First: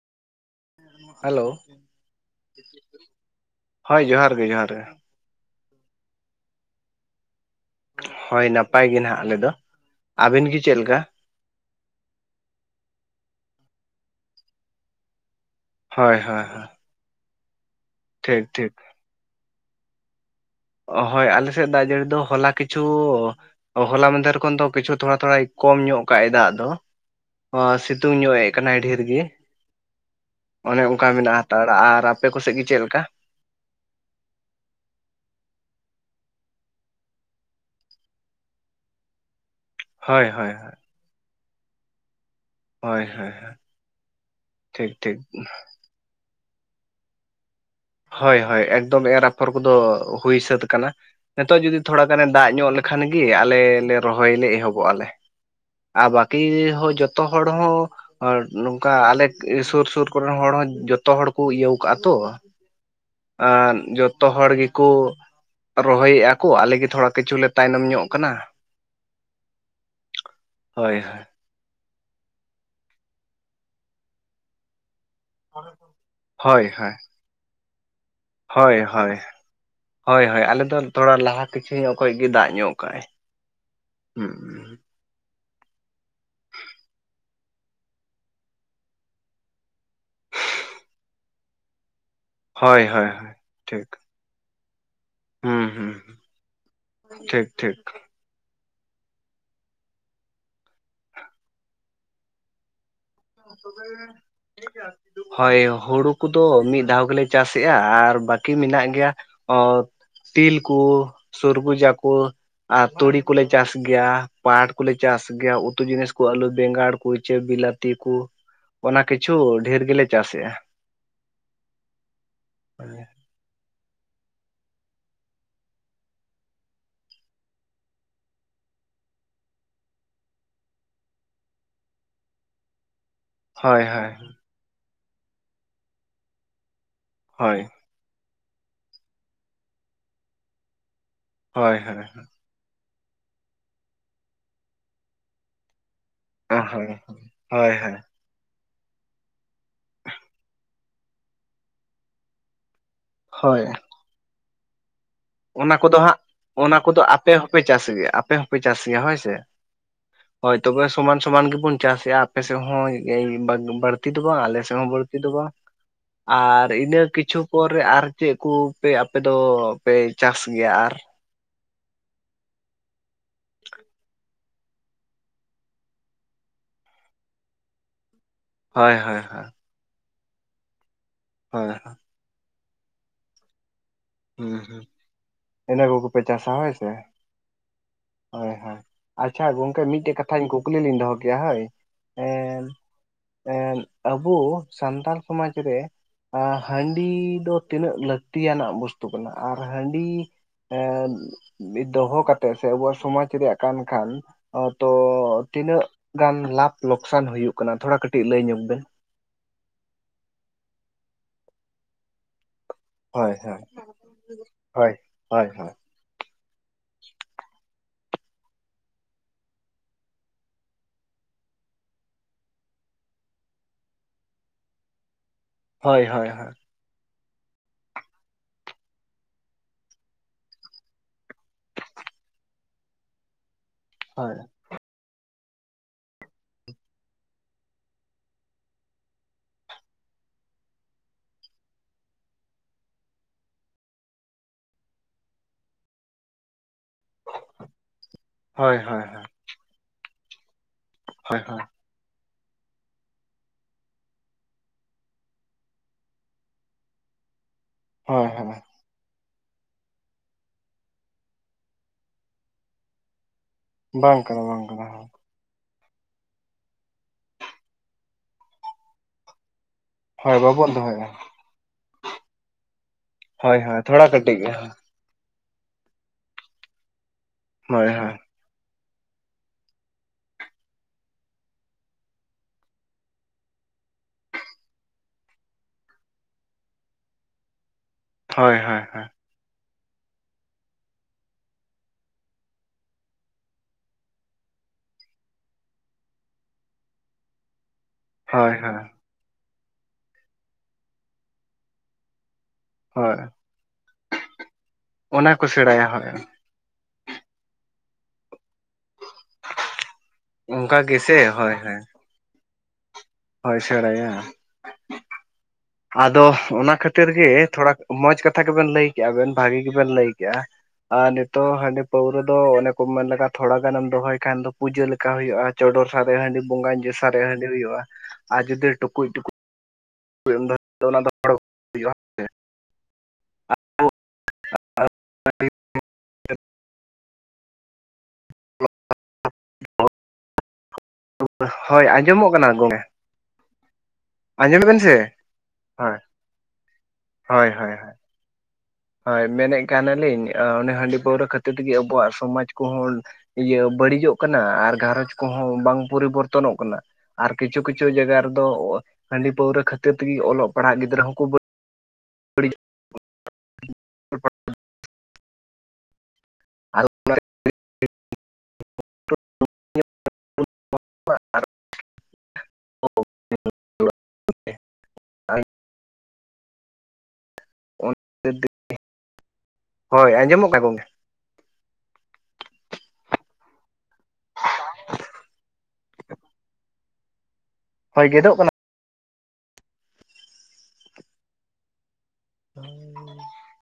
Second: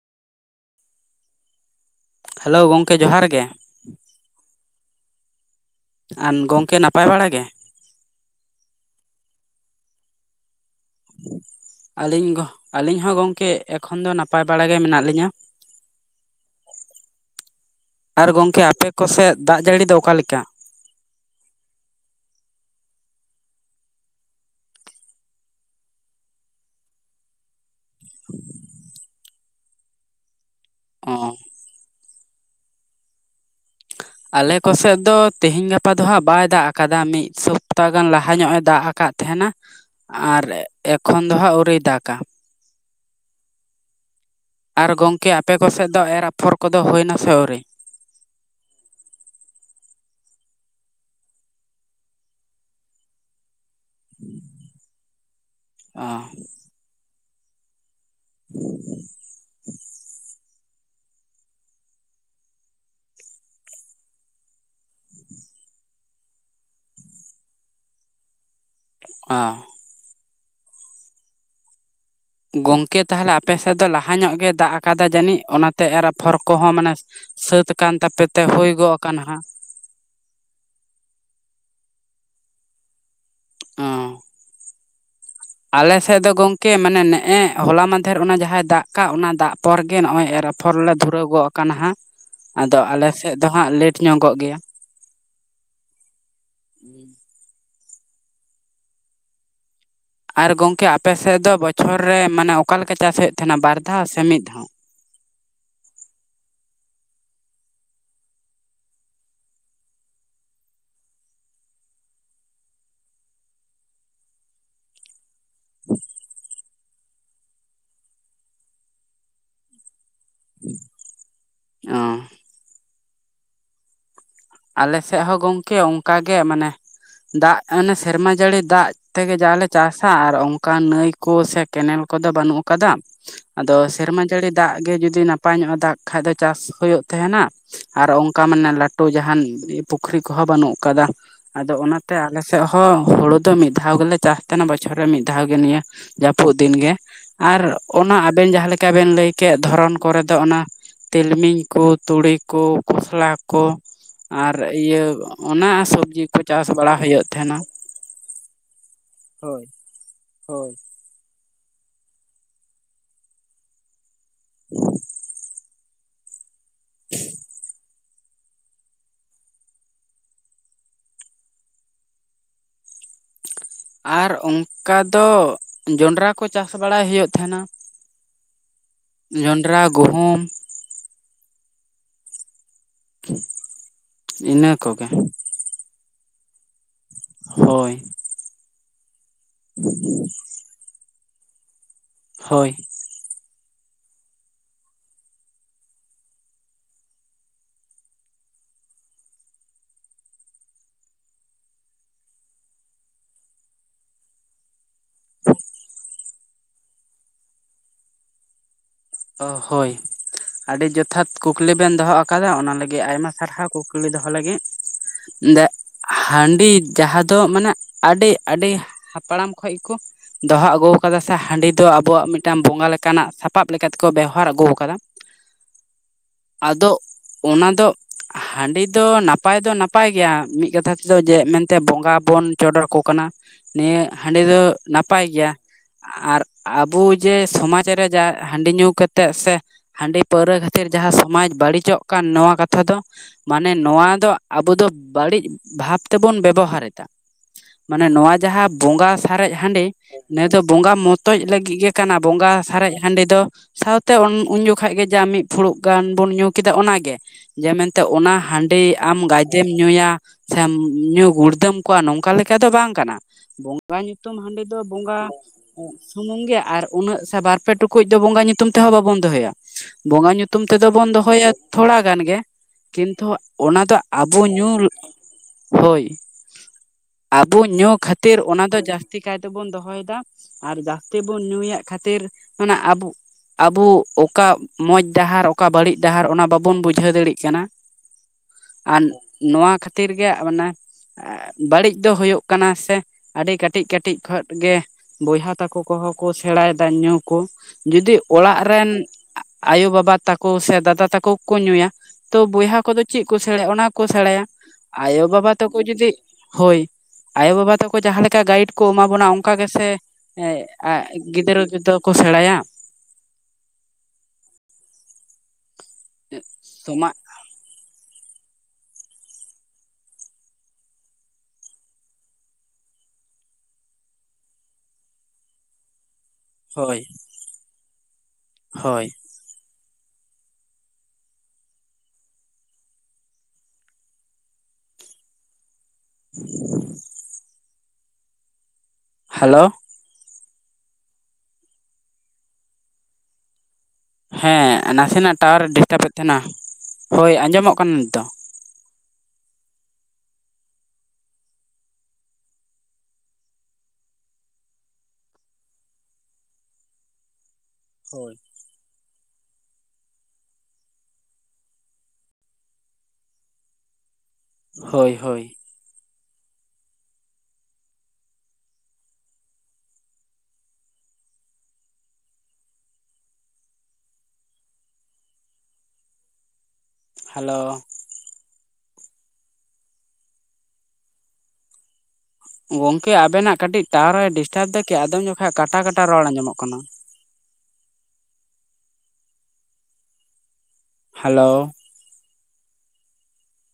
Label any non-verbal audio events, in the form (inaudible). Hello, hello ᱜᱚᱝᱠᱮ ᱡᱚᱦᱟᱨ ᱜᱮ! ᱦᱳᱭ ᱡᱚᱦᱟᱨ ᱜᱮ, ᱡᱚᱦᱟᱨ ᱜᱮ᱾ ᱟᱱ ᱜᱚᱝᱠᱮ ᱱᱟᱯᱟᱭ ᱵᱟᱲᱟ ᱜᱮ? ᱦᱳᱭ ᱱᱟᱯᱟᱭ ᱜᱮ ᱱᱷᱟᱸᱜ ᱟᱞᱮ ᱫᱚ, ᱟᱵᱤᱱ ᱜᱮ ᱪᱮᱫ ᱞᱮᱠᱟ? ᱟᱞᱤᱧ ᱜᱚ ᱟᱹᱞᱤᱧ ᱦᱚᱸ ᱜᱚᱝᱠᱮ ᱮᱠᱷᱚᱱ ᱫᱚ ᱱᱟᱯᱟᱭ ᱵᱟᱲᱟ ᱜᱮ ᱢᱮᱱᱟᱜ ᱞᱤᱧᱟ᱾ ᱦᱳᱭ ᱦᱳᱭ ᱦᱳᱭ᱾ ᱟᱨ ᱴᱷᱤᱠ ᱜᱚᱝᱠᱮ ᱴᱷᱤᱠ ᱟᱯᱮ ᱠᱚᱥᱮᱫ ᱫᱟᱜ ᱡᱟᱹᱲᱤ ᱫᱚ ᱚᱠᱟ ᱞᱮᱠᱟ? ᱚ ᱦᱳᱭ ᱟᱞᱮᱥᱮᱫ ᱫᱟᱜ ᱡᱟᱹᱲᱤ ᱫᱚ ᱦᱚᱞᱟ ᱠᱤᱪᱷᱩ ᱚ ᱦᱚᱞᱟ ᱢᱟᱫᱷᱮᱨ ᱠᱷᱚᱱ ᱫᱚ ᱠᱤᱪᱷᱩ ᱛᱷᱚᱲᱟ ᱛᱷᱚᱲᱟᱭ ᱠᱚᱢ ᱧᱚᱜ ᱠᱟᱜ ᱟᱭ ᱫᱟᱜ ᱫᱚ, ᱚ ᱥᱤᱛᱩᱝ ᱧᱚᱜ ᱮ ᱠᱟᱱᱟᱭ ᱰᱷᱮᱨ ᱜᱮ᱾ ᱚᱱᱮ ᱚᱸᱠᱟ ᱚ ᱢᱮᱱᱟᱜ ᱦᱟᱛᱟᱲᱟ ᱟᱨ ᱟᱯᱮ ᱠᱚᱥᱮᱫ ᱜᱮ ᱪᱮᱫ ᱞᱮᱠᱟ? ᱟᱞᱮ ᱠᱚᱥᱮᱫ ᱫᱚ ᱛᱮᱦᱤᱧ ᱜᱟᱯᱟ ᱫᱚ ᱦᱟᱸᱜ ᱵᱟᱭ ᱫᱟᱜ ᱟᱠᱟᱫᱟ ᱢᱤᱫ ᱥᱚᱯᱛᱟ ᱜᱟᱱ ᱞᱟᱦᱟ ᱧᱚᱜ ᱮ ᱫᱟᱜ ᱟᱠᱟᱫ ᱛᱟᱦᱮᱸᱱᱟ ᱦᱳᱭ ᱟᱨ ᱦᱳᱭ ᱮᱠᱷᱚᱱ ᱫᱚ ᱦᱟᱸᱜ ᱟᱹᱣᱨᱤ ᱫᱟᱜᱽᱼᱟ᱾ ᱦᱳᱭ ᱦᱳᱭ ᱦᱳᱭ᱾ ᱟᱨ ᱜᱚᱝᱠᱮ ᱟᱯᱮ ᱠᱚᱥᱮᱫ ᱫᱚ ᱮᱨ ᱟᱯᱷᱚᱨ ᱠᱚᱫᱚ ᱦᱩᱭ ᱮᱱᱟ ᱥᱮ ᱟᱹᱣᱨᱤ? ᱦᱳᱭ ᱦᱳᱭ ᱮᱠᱫᱚᱢ ᱮᱨ ᱟᱯᱷᱚᱨ ᱠᱚᱫᱚ ᱦᱩᱭ ᱥᱟᱹᱛ ᱟᱠᱟᱱᱟ, ᱱᱮᱛᱚᱜ ᱡᱩᱫᱤ ᱛᱷᱚᱲᱟ ᱜᱟᱱᱼᱮ ᱫᱟᱜ ᱧᱚᱜ ᱞᱮᱠᱷᱟᱱ ᱜᱮ ᱟᱞᱮ ᱞᱮ ᱨᱚᱦᱚᱭ ᱞᱮ ᱮᱦᱚᱵᱚᱜᱼᱟ ᱞᱮ ᱚ ᱟᱨ ᱵᱟᱠᱤ ᱦᱚᱸ ᱡᱚᱛᱚ ᱦᱚᱲ ᱦᱚᱸ ᱟᱨ ᱱᱚᱝᱠᱟ ᱟᱞᱮᱠ ᱥᱩᱨ ᱥᱩᱨ ᱠᱚᱨᱮᱱ ᱦᱚᱲ ᱦᱚᱸ ᱡᱚᱛᱚ ᱦᱚᱲ ᱠᱚ ᱤᱭᱟᱹᱣ ᱠᱟᱜᱼᱟ ᱛᱚ, ᱟᱨ ᱡᱚᱛᱚ ᱦᱚᱲ ᱜᱮᱠᱚ ᱨᱚᱦᱚᱭᱮᱼᱟ ᱠᱚ ᱟᱞᱮ ᱜᱮ ᱛᱷᱚᱲᱟ ᱠᱤᱪᱷᱩ ᱞᱮ ᱛᱟᱭᱱᱚᱢ ᱧᱚᱜ ᱟᱠᱟᱱᱟ, (unintelligible) ᱦᱚᱸ, (unintelligible) ᱦᱳᱭ ᱦᱳᱭ᱾ ᱜᱚᱝᱠᱮ ᱛᱟᱦᱮᱞᱮ ᱟᱯᱮ ᱥᱮᱫ ᱫᱚ ᱞᱟᱦᱟ ᱧᱚᱜ ᱜᱮ ᱫᱟᱜ ᱟᱠᱟᱫᱟ ᱡᱟᱹᱱᱤᱡ ᱚᱱᱟᱛᱮ ᱮᱨ ᱯᱷᱚᱨ ᱦᱳᱭ ᱠᱚᱦᱚᱸ ᱢᱟᱱᱮ ᱦᱳᱭ ᱥᱟᱹᱛ ᱟᱠᱟᱱ ᱛᱟᱯᱮ ᱛᱮ ᱦᱩᱭ ᱦᱳᱭ ᱦᱳᱭ᱾ ᱜᱚᱫ ᱟᱠᱟᱱᱟ ᱦᱟᱸᱜ ᱦᱳᱭ ᱦᱳᱭ ᱟᱞᱮ ᱫᱚ ᱛᱷᱚᱲᱟ ᱞᱟᱦᱟ ᱠᱤᱪᱷᱩᱭ ᱧᱚᱜ ᱠᱷᱚᱱ ᱜᱮ ᱫᱟᱜ ᱧᱚᱜ ᱟᱠᱟᱜᱼ ᱟᱭ, ᱚ ᱦᱩᱸ ᱦᱩᱸ ᱾ (inaudible) ᱟᱞᱮ ᱥᱮᱫ ᱫᱚ ᱜᱚᱝᱠᱮ ᱢᱟᱱᱮ ᱱᱮᱜᱼᱮ ᱦᱚᱞᱟ ᱢᱟᱫᱷᱮᱨ ᱚᱱᱟ ᱡᱟᱦᱟᱸᱭ ᱫᱟᱜ ᱠᱟᱜ ᱚᱱᱟ ᱫᱟᱜ ᱯᱚᱨ ᱜᱮ ᱱᱚᱜᱼᱚᱭ ᱮᱨ ᱟᱯ ᱯᱷᱳᱨ ᱞᱮ ᱫᱷᱩᱨᱟᱹᱣ ᱜᱚᱜ ᱟᱠᱟᱱᱟ ᱦᱟᱸᱜ ᱟᱫᱚ ᱦᱳᱭ ᱦᱳᱭ ᱦᱳᱭ ᱟᱞᱮᱥᱮᱫ ᱫᱚ ᱦᱟᱸᱜ ᱴᱷᱤᱠ ᱞᱮᱴ ᱧᱚᱜᱚᱜ ᱜᱮᱭᱟ᱾ ᱦᱩᱸ ᱦᱩᱸ ᱴᱷᱤᱠ ᱴᱷᱤᱠ᱾ ᱟᱨ ᱜᱚᱝᱠᱮ ᱟᱯᱮᱥᱮᱫ ᱫᱚ ᱵᱚᱪᱷᱚᱨ ᱨᱮ ᱢᱟᱱᱮ ᱚᱠᱟ ᱞᱮᱠᱟ ᱪᱟᱥ ᱮᱫ ᱟᱨ ᱛᱚᱵᱮ ᱪᱮᱫ ᱞᱮᱠᱟ? ᱦᱳᱭ ᱦᱩᱲᱩ ᱠᱚᱫᱚ ᱢᱤᱫ ᱫᱷᱟᱣ ᱜᱮᱞᱮ ᱪᱟᱥ ᱮᱜᱼᱟ ᱟᱨ ᱵᱟᱹᱠᱤ ᱢᱮᱱᱟᱜ ᱜᱮᱭᱟ, ᱚ ᱛᱤᱞ ᱠᱩ ᱥᱩᱨᱵᱩᱡᱟ ᱠᱚ ᱟᱨ ᱛᱩᱲᱤ ᱠᱚᱞᱮ ᱪᱟᱥ ᱜᱮᱭᱟ ᱯᱟᱴ ᱠᱚᱞᱮ ᱪᱟᱥ ᱜᱮᱭᱟ ᱩᱛᱩ ᱡᱤᱱᱤᱥ ᱠᱚ ᱟᱹᱞᱩ, ᱵᱮᱸᱜᱟᱲ, ᱠᱩᱭᱪᱟᱹ ᱵᱤᱞᱟᱹ- ᱛᱤ ᱠᱩ ᱚᱱᱟ ᱠᱤᱪᱷᱩ ᱰᱷᱮᱨ ᱜᱮᱞᱮ ᱪᱟᱥ ᱮᱜᱼᱟ᱾ ᱚ ᱟᱞᱮ ᱥᱮᱫ ᱦᱚᱸ ᱜᱚᱝᱠᱮ ᱚᱸᱠᱟ ᱜᱮ ᱢᱟᱱᱮ ᱫᱟᱜ ᱮᱱᱮ ᱥᱮᱨᱢᱟ ᱡᱟᱹᱲᱤ ᱫᱟᱜ ᱛᱮᱜᱮ ᱡᱟᱦᱟᱸ ᱞᱮ ᱪᱟᱥᱼᱟ ᱟᱨ ᱚᱸᱠᱟ ᱱᱟᱹᱭ ᱠᱚ ᱥᱮ ᱠᱮᱱᱮᱞ ᱠᱚᱫᱚ ᱵᱟᱹᱱᱩᱜ ᱠᱟᱫᱟ, ᱟᱫᱚ ᱦᱳᱭ ᱦᱳᱭ ᱥᱮᱨᱢᱟ ᱡᱟᱹᱲᱤ ᱫᱟᱜ ᱜᱮ ᱡᱩᱚᱫᱤ ᱱᱟᱯᱟᱭ ᱧᱚᱜᱼᱟ ᱫᱟᱜ ᱠᱷᱟᱡ ᱫᱚ ᱪᱟᱥ ᱦᱩᱭᱩᱜ ᱛᱟᱦᱮᱸᱱᱟ, ᱦᱳᱭ ᱟᱨ ᱚᱝᱠᱟ ᱢᱟᱱᱮ ᱞᱟᱹᱴᱩ ᱡᱟᱦᱟᱸᱱ ᱯᱩᱠᱷᱨᱤ ᱠᱚᱦᱚᱸ ᱵᱟᱹᱱᱩᱜ ᱠᱟᱫᱟ, ᱟᱫᱚ ᱦᱳᱭ ᱦᱳᱭ ᱚᱱᱟᱛᱮ ᱟᱞᱮ ᱥᱮᱫ ᱦᱚᱸ ᱦᱩᱲᱩ ᱫᱚ ᱢᱤᱫ ᱫᱷᱟᱣ ᱜᱮᱞᱮ ᱪᱟᱥ ᱛᱟᱦᱮᱸᱱᱟ ᱵᱚᱪᱷᱚᱨ ᱨᱮ ᱢᱤᱫ ᱫᱷᱟᱣ ᱜᱮ ᱱᱤᱭᱟᱹ ᱡᱟᱹᱯᱩᱫ ᱫᱤᱱ ᱦᱳᱭ ᱜᱮ ᱟᱨ ᱦᱳᱭ ᱦᱳᱭ ᱚᱱᱟ ᱟᱵᱮᱱ ᱡᱟᱦᱟᱸ ᱞᱮᱠᱟ ᱵᱮᱱ ᱞᱟᱹᱭ ᱠᱮᱫ ᱫᱷᱚᱨᱚᱱ ᱠᱚᱨᱮ ᱫᱚ ᱚᱱᱟ ᱛᱤᱞᱢᱤᱧ ᱠᱚ, ᱛᱩᱲᱤ ᱠᱚ, ᱠᱷᱚᱥᱞᱟ ᱦᱳᱭ ᱠᱚ, ᱟᱨ ᱤᱭᱟᱹ ᱚᱱᱟ ᱠᱚᱫᱚ ᱦᱟᱸᱜ ᱥᱚᱵᱽᱡᱤ ᱠᱚ ᱪᱟᱥ ᱚᱱᱟ ᱵᱟᱲᱟ ᱠᱚᱫᱚ ᱦᱩᱭᱩᱜ ᱟᱯᱮ ᱛᱟᱦᱮᱱᱟ ᱦᱚᱸᱯᱮ ᱪᱟᱥ ᱜᱮᱭᱟ ᱟᱯᱮ ᱦᱚᱸᱯᱮ ᱪᱟᱥ ᱜᱮᱭᱟ ᱦᱳᱭᱥᱮ᱾ ᱦᱳᱭ ᱦᱳᱭ ᱛᱚᱵᱮ ᱥᱚᱢᱟᱱ ᱥᱚᱢᱟᱱ ᱜᱮᱵᱚᱱ ᱪᱟᱥ ᱮᱼᱟ ᱟᱯᱮ ᱥᱮᱫ ᱦᱚᱸ ᱟᱹᱭ ᱵᱟᱹᱲ ᱵᱟᱹᱲ ᱛᱤ ᱫᱚ ᱵᱟ ᱟᱞᱮ ᱥᱮᱫ ᱦᱚᱸ ᱵᱟᱹᱲᱛᱤ ᱫᱚ ᱵᱟᱝ ᱟᱨ ᱤᱱᱟᱹ ᱠᱤᱪᱷᱩ ᱯᱚᱨ ᱨᱮ ᱟᱨ ᱪᱮᱜ ᱠᱩᱯᱮ ᱟᱯᱮᱫᱚ ᱯᱮ ᱪᱟᱥ ᱜᱮᱭᱟ? ᱟᱨ ᱟᱨ ᱚᱝᱠᱟ ᱫᱚ ᱡᱚᱱᱰᱨᱟ ᱠᱚ ᱪᱟᱥ ᱵᱟᱲᱟᱭ ᱦᱳᱭᱳᱜ ᱛᱟᱦᱮᱸᱱᱟ᱾ ᱦᱳᱭ᱾ ᱦᱳᱭ ᱦᱳᱭ ᱡᱚᱱᱰᱨᱟ ᱜᱩᱦᱩᱢ ᱦᱳᱭ ᱦᱚ᱾ ᱴᱷᱤᱠ (unintelligible) ᱦᱩᱸ ᱦᱩᱸ ᱤᱱᱟ ᱠᱚᱜᱮ ᱯᱮ ᱪᱟᱥᱟ ᱦᱳᱭ ᱥᱮ᱾ ᱦᱳᱭ ᱦᱳᱭ ᱦᱳᱭ ᱟᱪᱪᱷᱟ ᱜᱚᱝᱠᱮ ᱢᱤᱫᱴᱮᱡ ᱠᱟᱛᱷᱟ ᱠᱩᱠᱞᱤ ᱞᱤᱧ ᱫᱚᱦᱚ ᱠᱮᱭᱟ ᱦᱳᱭ, ᱦᱳᱭ᱾ ᱮᱸᱜ ᱟᱵᱩ ᱥᱟᱱᱛᱟᱞ ᱥᱚᱢᱟᱡ ᱨᱮ ᱦᱟᱺᱰᱤ ᱫᱚ ᱛᱤᱱᱟᱹᱜ ᱞᱟᱹᱠᱛᱤᱭᱟᱱᱟᱜ ᱵᱚᱥ ᱛᱩ ᱠᱟᱱᱟ ᱟᱨ ᱦᱟᱺᱰᱤ ᱮᱸᱫ ᱫᱚᱦᱚ ᱠᱟᱛᱮᱜ ᱥᱮ ᱟᱵᱚᱣᱟᱜ ᱥᱚᱢᱟᱡ ᱨᱮᱭᱟᱜ ᱠᱟᱱ ᱠᱷᱟᱱ ᱚ ᱛᱚ ᱛᱤᱱᱟᱹᱜ ᱜᱟᱱ ᱞᱟᱵᱷ ᱞᱚᱠᱥᱟᱱ ᱦᱩᱭᱩᱜ ᱠᱟᱱᱟ, ᱛᱷᱚᱲᱟ ᱠᱟᱹᱴᱤᱡ ᱞᱟᱹᱭ ᱧᱚᱜ ᱵᱮᱱ᱾ ᱚ ᱦᱳᱭ, ᱟᱹᱰᱤ ᱡᱚᱛᱷᱟᱛ ᱠᱩᱠᱞᱤ ᱵᱮᱱ ᱫᱚᱦᱚ ᱟᱠᱟᱫᱟ ᱚᱱᱟ ᱞᱟᱹᱜᱤᱫ ᱜᱮ ᱟᱭᱢᱟ ᱦᱳᱭ ᱦᱳᱭ ᱥᱟᱨᱦᱟᱣ ᱠᱩᱠᱞᱤ ᱫᱚᱦᱚ ᱞᱟᱹᱜᱤᱫ, ᱫᱚ ᱦᱟᱺᱰᱤ ᱡᱟᱦᱟᱸ ᱫᱚ ᱢᱟᱱᱮ ᱟᱹᱰᱤ ᱟᱹᱰᱤ ᱦᱟᱯᱲᱟᱢ ᱠᱷᱚᱡ ᱠᱚ ᱫᱚᱦᱚ ᱟᱹᱜᱩ ᱟᱠᱟᱫᱟ ᱥᱮ ᱦᱟᱺᱰᱤ ᱫᱚ ᱟᱵᱚᱣᱟᱜ ᱢᱤᱫᱴᱟᱝ ᱵᱚᱸᱜᱟ ᱞᱮᱠᱟᱱᱟᱜ ᱥᱟᱯᱟᱵ ᱞᱮᱠᱟᱛᱮ ᱠᱚ ᱵᱮᱣᱦᱟᱨ ᱟᱹᱜᱩ ᱠᱟᱫᱟ ᱦᱳᱭ ᱦᱳᱭ ᱦᱳᱭ᱾ ᱟᱫᱚ ᱚᱱᱟ ᱫᱚ ᱦᱟᱺᱰᱤ ᱫᱚ ᱱᱟᱯᱟᱭ ᱫᱚ ᱱᱟᱯᱟᱭ ᱜᱮᱭᱟ, ᱢᱤᱫ ᱠᱟᱛᱷᱟ ᱛᱮᱫᱚ ᱡᱮ ᱢᱮᱱᱛᱮ ᱵᱚᱸᱜᱟ ᱵᱚᱱ ᱪᱚᱰᱚᱨ ᱟᱠᱚ ᱠᱟᱱᱟ, ᱱᱤᱭᱟᱹ ᱦᱟᱺᱰᱤ ᱫᱚ ᱱᱟᱯᱟᱭ ᱜᱮᱭᱟ, ᱟᱨ ᱟᱵᱚ ᱡᱮ ᱥᱚᱢᱟᱡ ᱨᱮ ᱡᱟ ᱦᱟᱺᱰᱤ ᱧᱩ ᱠᱟᱛᱮᱜ ᱥᱮ ᱦᱟᱺᱰᱤ ᱯᱟᱹᱣᱨᱟᱹ ᱠᱷᱟᱹᱛᱤᱨ ᱡᱟᱦᱟᱸ ᱥᱚᱢᱟᱡ ᱵᱟᱹᱲᱤᱡᱚᱜ ᱠᱟᱱ ᱱᱚᱣᱟ ᱠᱟᱛᱷᱟ ᱫᱚ ᱢᱟᱱᱮ ᱱᱚᱣᱟ ᱫᱚ ᱟᱵᱚ ᱫᱚ ᱵᱟᱹᱲᱤᱡ ᱵᱷᱟᱵᱽ ᱛᱮᱵᱚᱱ ᱵᱮᱵᱚᱦᱟᱨ ᱮᱫᱟ᱾ ᱢᱟᱱᱮ ᱱᱚᱣᱟ ᱡᱟᱦᱟᱸ ᱦᱳᱭ ᱦᱳᱭ ᱵᱚᱸᱜᱟ ᱥᱟᱨᱮᱡ ᱦᱟᱺᱰᱤ ᱱᱤᱭᱟ ᱫᱚ ᱵᱚᱸᱜᱟ ᱢᱚᱛᱚᱡ ᱦᱳᱭ ᱞᱟᱹᱜᱤᱫ ᱜᱮ ᱠᱟᱱᱟ ᱵᱚᱸᱜᱟ ᱥᱟᱨᱮᱡ ᱦᱟᱺᱰᱤ ᱫᱚ ᱥᱟᱶᱛᱮ ᱩᱱ ᱩᱱ ᱡᱚᱠᱷᱚᱱ ᱜᱮ ᱡᱟ ᱢᱤᱫ ᱯᱷᱩᱲᱩᱜ ᱜᱟᱱ ᱵᱚᱱ ᱧᱩ ᱠᱮᱫᱟ ᱚᱱᱟᱜᱮ, ᱡᱮ ᱢᱮᱱᱛᱮ ᱦᱳᱭ ᱚᱱᱟ ᱦᱳᱭ ᱦᱟᱺᱰᱤ ᱟᱢ ᱜᱟᱡ ᱡᱮᱢ ᱧᱩᱭᱟ ᱥᱮᱢ ᱧᱩ ᱜᱩᱲᱫᱷᱟᱹᱢ ᱠᱚᱣᱟ ᱱᱚᱝᱠᱟ ᱞᱮᱠᱟ ᱫᱚ ᱵᱟᱝ ᱠᱟᱱᱟ, ᱵᱚᱸᱜᱟ ᱵᱟᱝ ᱧᱩᱛᱩᱢ ᱠᱟᱱᱟ ᱦᱟᱺᱰᱤ ᱵᱟᱝ ᱫᱚ ᱠᱟᱱᱟ ᱵᱚᱸᱜᱟ ᱥᱩᱢᱩᱝ ᱜᱮ ᱟᱨ ᱩᱱᱟᱹᱜ ᱥᱮ ᱵᱟᱨᱯᱮ ᱴᱩᱠᱩᱡ ᱫᱚ ᱵᱚᱸᱜᱟ ᱧᱩᱛᱩᱢ ᱛᱮᱦᱚᱸ ᱵᱟᱵᱚᱱ ᱫᱚᱦᱚᱭᱟ᱾ ᱵᱚᱸᱜᱟ ᱦᱳᱭ ᱧᱩᱛᱩᱢ ᱵᱟᱵᱚᱱ ᱛᱮᱫᱚ ᱵᱚᱱ ᱫᱚᱦᱚᱭᱟ ᱛᱷᱚᱲᱟ ᱜᱟᱱ ᱜᱮ, ᱠᱤᱱᱛᱷᱩ ᱦᱳᱭ ᱦᱳᱭ ᱚᱱᱟ ᱫᱚ ᱛᱷᱚᱲᱟ ᱠᱟᱹᱴᱤᱡ ᱟᱵᱚ ᱜᱮ ᱧᱩᱨ ᱦᱳᱭ ᱟᱵᱚ ᱦᱳᱭ ᱧᱩ ᱦᱳᱭ ᱠᱷᱟᱹᱛᱤᱨ ᱚᱱᱟ ᱫᱚ ᱡᱟᱹᱥ ᱡᱟᱹᱥᱛᱤ ᱠᱟᱭ ᱛᱮᱵᱚᱱ ᱫᱚᱦᱚᱭᱮᱫᱟ ᱟᱨ ᱡᱟᱹᱥᱛᱤ ᱵᱚᱱ ᱧᱩᱭᱮᱜ ᱠᱷᱟᱹᱛᱤᱨ ᱚᱱᱟ ᱟᱵᱚᱼᱼ ᱟᱵᱚ ᱚᱠᱟ ᱢᱚᱡᱽ ᱰᱟᱦᱟᱨ, ᱚᱠᱟ ᱵᱟᱹᱲᱤᱡ ᱰᱟᱦᱟᱨ, ᱚᱱᱟ ᱵᱟᱵᱚᱱ ᱵᱩᱡᱷᱟᱹᱣ ᱫᱟᱲᱭᱟᱜ ᱠᱟᱱᱟ᱾ ᱦᱳᱭ ᱦᱳᱭ ᱟᱨ ᱦᱳᱭ ᱱᱚᱣᱟ ᱠᱷᱟᱹᱛᱤᱨ ᱜᱮ ᱢᱟᱱᱮᱼᱼ ᱵᱟᱹᱲᱤᱡ ᱫᱚ ᱦᱩᱭᱩᱜ ᱠᱟᱱᱟ ᱥᱮ ᱟᱹᱰᱤ ᱠᱟᱹᱴᱤᱡ ᱠᱟᱹᱴᱤᱡ ᱠᱷᱚᱡ ᱜᱮᱼᱼ ᱵᱚᱭᱦᱟ ᱛᱟᱠᱚ ᱠᱚᱦᱚᱸ ᱠᱚ ᱥᱮᱲᱟᱭᱮᱫᱟ ᱧᱩ ᱠᱚ ᱡᱚᱫᱤ ᱦᱳᱭ ᱚᱲᱟᱜ ᱨᱮᱱᱼᱼ ᱟᱭᱳ ᱵᱟᱵᱟ ᱛᱟᱠᱚ ᱥᱮ ᱫᱟᱫᱟ ᱛᱟᱠᱚ ᱠᱚ ᱧᱩᱭᱟ ᱛᱚ ᱵᱚᱭᱦᱟᱼᱼ ᱟᱠᱚ ᱫᱚ ᱦᱳᱭ ᱪᱮᱫ ᱠᱚ ᱥᱮᱬᱟᱭᱟ ᱚᱱᱟ ᱠᱚ ᱥᱮᱬᱟᱭᱟ ᱚᱱᱟ ᱠᱚ ᱟᱭᱳᱼᱵᱟᱵᱟ ᱛᱟᱠᱚ ᱥᱮᱬᱟᱭᱟ ᱦᱳᱭ ᱡᱩᱫᱤ ᱦᱳᱭ ᱟᱭᱳ ᱵᱟᱵᱟ ᱛᱟᱠᱚ ᱡᱟᱦᱟᱸ ᱞᱮᱠᱟ ᱜᱟᱭᱤᱰᱼᱼ ᱠᱚ ᱮᱢᱟ ᱵᱚᱱᱟ ᱚᱱᱠᱟ ᱜᱮᱥᱮ, ᱚᱱᱠᱟ ᱜᱮᱥᱮ ᱦᱳᱭ ᱜᱤᱫᱽᱨᱟᱹ ᱦᱳᱭ ᱫᱚ ᱠᱚ ᱥᱮᱬᱟᱭᱟ᱾ ᱦᱳᱭ ᱥᱮᱬᱟᱭᱟ᱾ ᱟᱫᱚ ᱚᱱᱟ ᱠᱷᱟᱹᱛᱤᱨ ᱥᱚᱢᱟᱡ ᱜᱮ ᱛᱷᱚᱲᱟ ᱢᱚᱸᱡᱽ ᱠᱟᱛᱷᱟ ᱜᱮᱵᱮᱱ ᱞᱟᱹᱭ ᱠᱮᱜᱼᱟ ᱵᱮᱱ ᱵᱷᱟᱹᱜᱤ ᱜᱮᱵᱮᱱ ᱞᱟᱹᱭ ᱠᱮᱜᱼᱟ᱾ ᱟᱨ ᱱᱤᱛᱚᱜ ᱦᱟᱹᱰᱤ ᱯᱟᱹᱣᱨᱟᱹ ᱫᱚ ᱚᱱᱮ ᱠᱚ ᱢᱮᱱ ᱞᱮᱠᱟ ᱛᱷᱚᱲᱟ ᱜᱟᱱᱮᱢ ᱫᱚᱦᱚᱭ ᱠᱷᱟᱱ ᱫᱚ ᱯᱩᱡᱟᱹ ᱞᱮᱠᱟ ᱦᱩᱭᱩᱜᱼᱟ᱾ ᱪᱚᱰᱚᱨ ᱥᱟᱨᱮ ᱦᱟᱹᱰᱤ ᱵᱚᱸᱜᱟ ᱦᱳᱭ ᱥᱟᱨᱮᱡ ᱦᱟᱺᱰᱤ ᱦᱩᱭᱩᱜᱼᱟ, ᱟᱨ ᱡᱩᱫᱤ ᱴᱩᱠᱩᱡ ᱦᱳᱭ ᱴᱩᱠᱩᱡᱼᱼ ᱚᱱᱟ ᱫᱚ (unintelligible) ᱦᱩᱭᱩᱜᱼᱟ ᱦᱮᱸ (inaudible) ᱦᱮᱞᱳ ᱦᱳᱭ ᱟᱸᱡᱚᱢᱚᱜ ᱠᱟᱱᱟ ᱜᱚᱝᱚᱢᱮ ᱦᱮᱸ ᱱᱟᱥᱮᱱᱟᱜ ᱴᱟᱣᱟᱨ ᱦᱳᱭ ᱰᱤᱥᱴᱟᱵᱮᱫ ᱛᱟᱦᱮᱱᱟ ᱦᱳᱭ ᱟᱸᱡᱚᱢᱚᱜ ᱠᱟᱱᱟ ᱱᱤᱛ ᱫᱚ᱾ ᱦᱳᱭ ᱢᱮᱱᱮᱫ ᱠᱟᱱᱟ ᱞᱤᱧᱚᱱ ᱦᱟᱺᱰᱤ ᱯᱟᱹᱣᱨᱟᱹ ᱠᱷᱟᱹᱛᱤᱨ ᱛᱮᱜᱮ ᱟᱵᱚᱣᱟᱜ ᱥᱚᱢᱟᱡᱽ ᱠᱚᱦᱚᱸᱼᱼ ᱤᱭᱟᱹ ᱵᱟᱹᱲᱤᱡᱚᱜ ᱠᱟᱱᱟ, ᱟᱨ ᱜᱷᱟᱨᱚᱸᱡᱽ ᱠᱚᱦᱚᱸ ᱵᱟᱝ ᱯᱚᱨᱤᱵᱚᱨ ᱛᱚᱱᱚᱜ ᱠᱟᱱᱟ᱾ ᱟᱨ ᱠᱤᱪᱷᱩ ᱠᱤᱪᱷᱩ ᱡᱜᱟ ᱨᱮᱫᱚ ᱦᱟᱹᱰᱤ ᱯᱟᱹᱣᱨᱟᱹ ᱠᱷᱟᱹᱛᱤᱨ ᱛᱮᱜᱮ ᱚᱞᱚᱜ ᱯᱟᱲᱦᱟᱜ ᱜᱤᱫᱽᱨᱟᱹ ᱦᱚᱸᱠᱚᱼ (unintelligible) ᱦᱳᱭ ᱦᱳᱭ (unintelligible) (unintelligible) ᱦᱮᱞᱳ (unintelligible) ᱦᱳᱭ ᱟᱸᱡᱚᱢᱚᱜ ᱠᱟᱱᱟ ᱜᱚᱝᱠᱮ ᱜᱚᱝᱠᱮ ᱟᱵᱮᱱᱟᱜ ᱠᱟᱹᱴᱤᱡ ᱴᱟᱣᱟᱨ ᱮ ᱰᱤᱥᱴᱟᱵᱽ ᱮᱫᱟ ᱠᱤ ᱟᱫᱚᱢ ᱡᱚᱠᱷᱚᱱ ᱠᱟᱴᱟ ᱠᱟᱴᱟ ᱨᱚᱲ ᱟᱸᱡᱚᱢᱚᱜ ᱠᱟᱱᱟ᱾ ᱦᱳᱭ ᱜᱮᱫᱚᱜ ᱠᱟᱱᱟᱼᱼ ᱦᱮᱞᱳ (inaudible)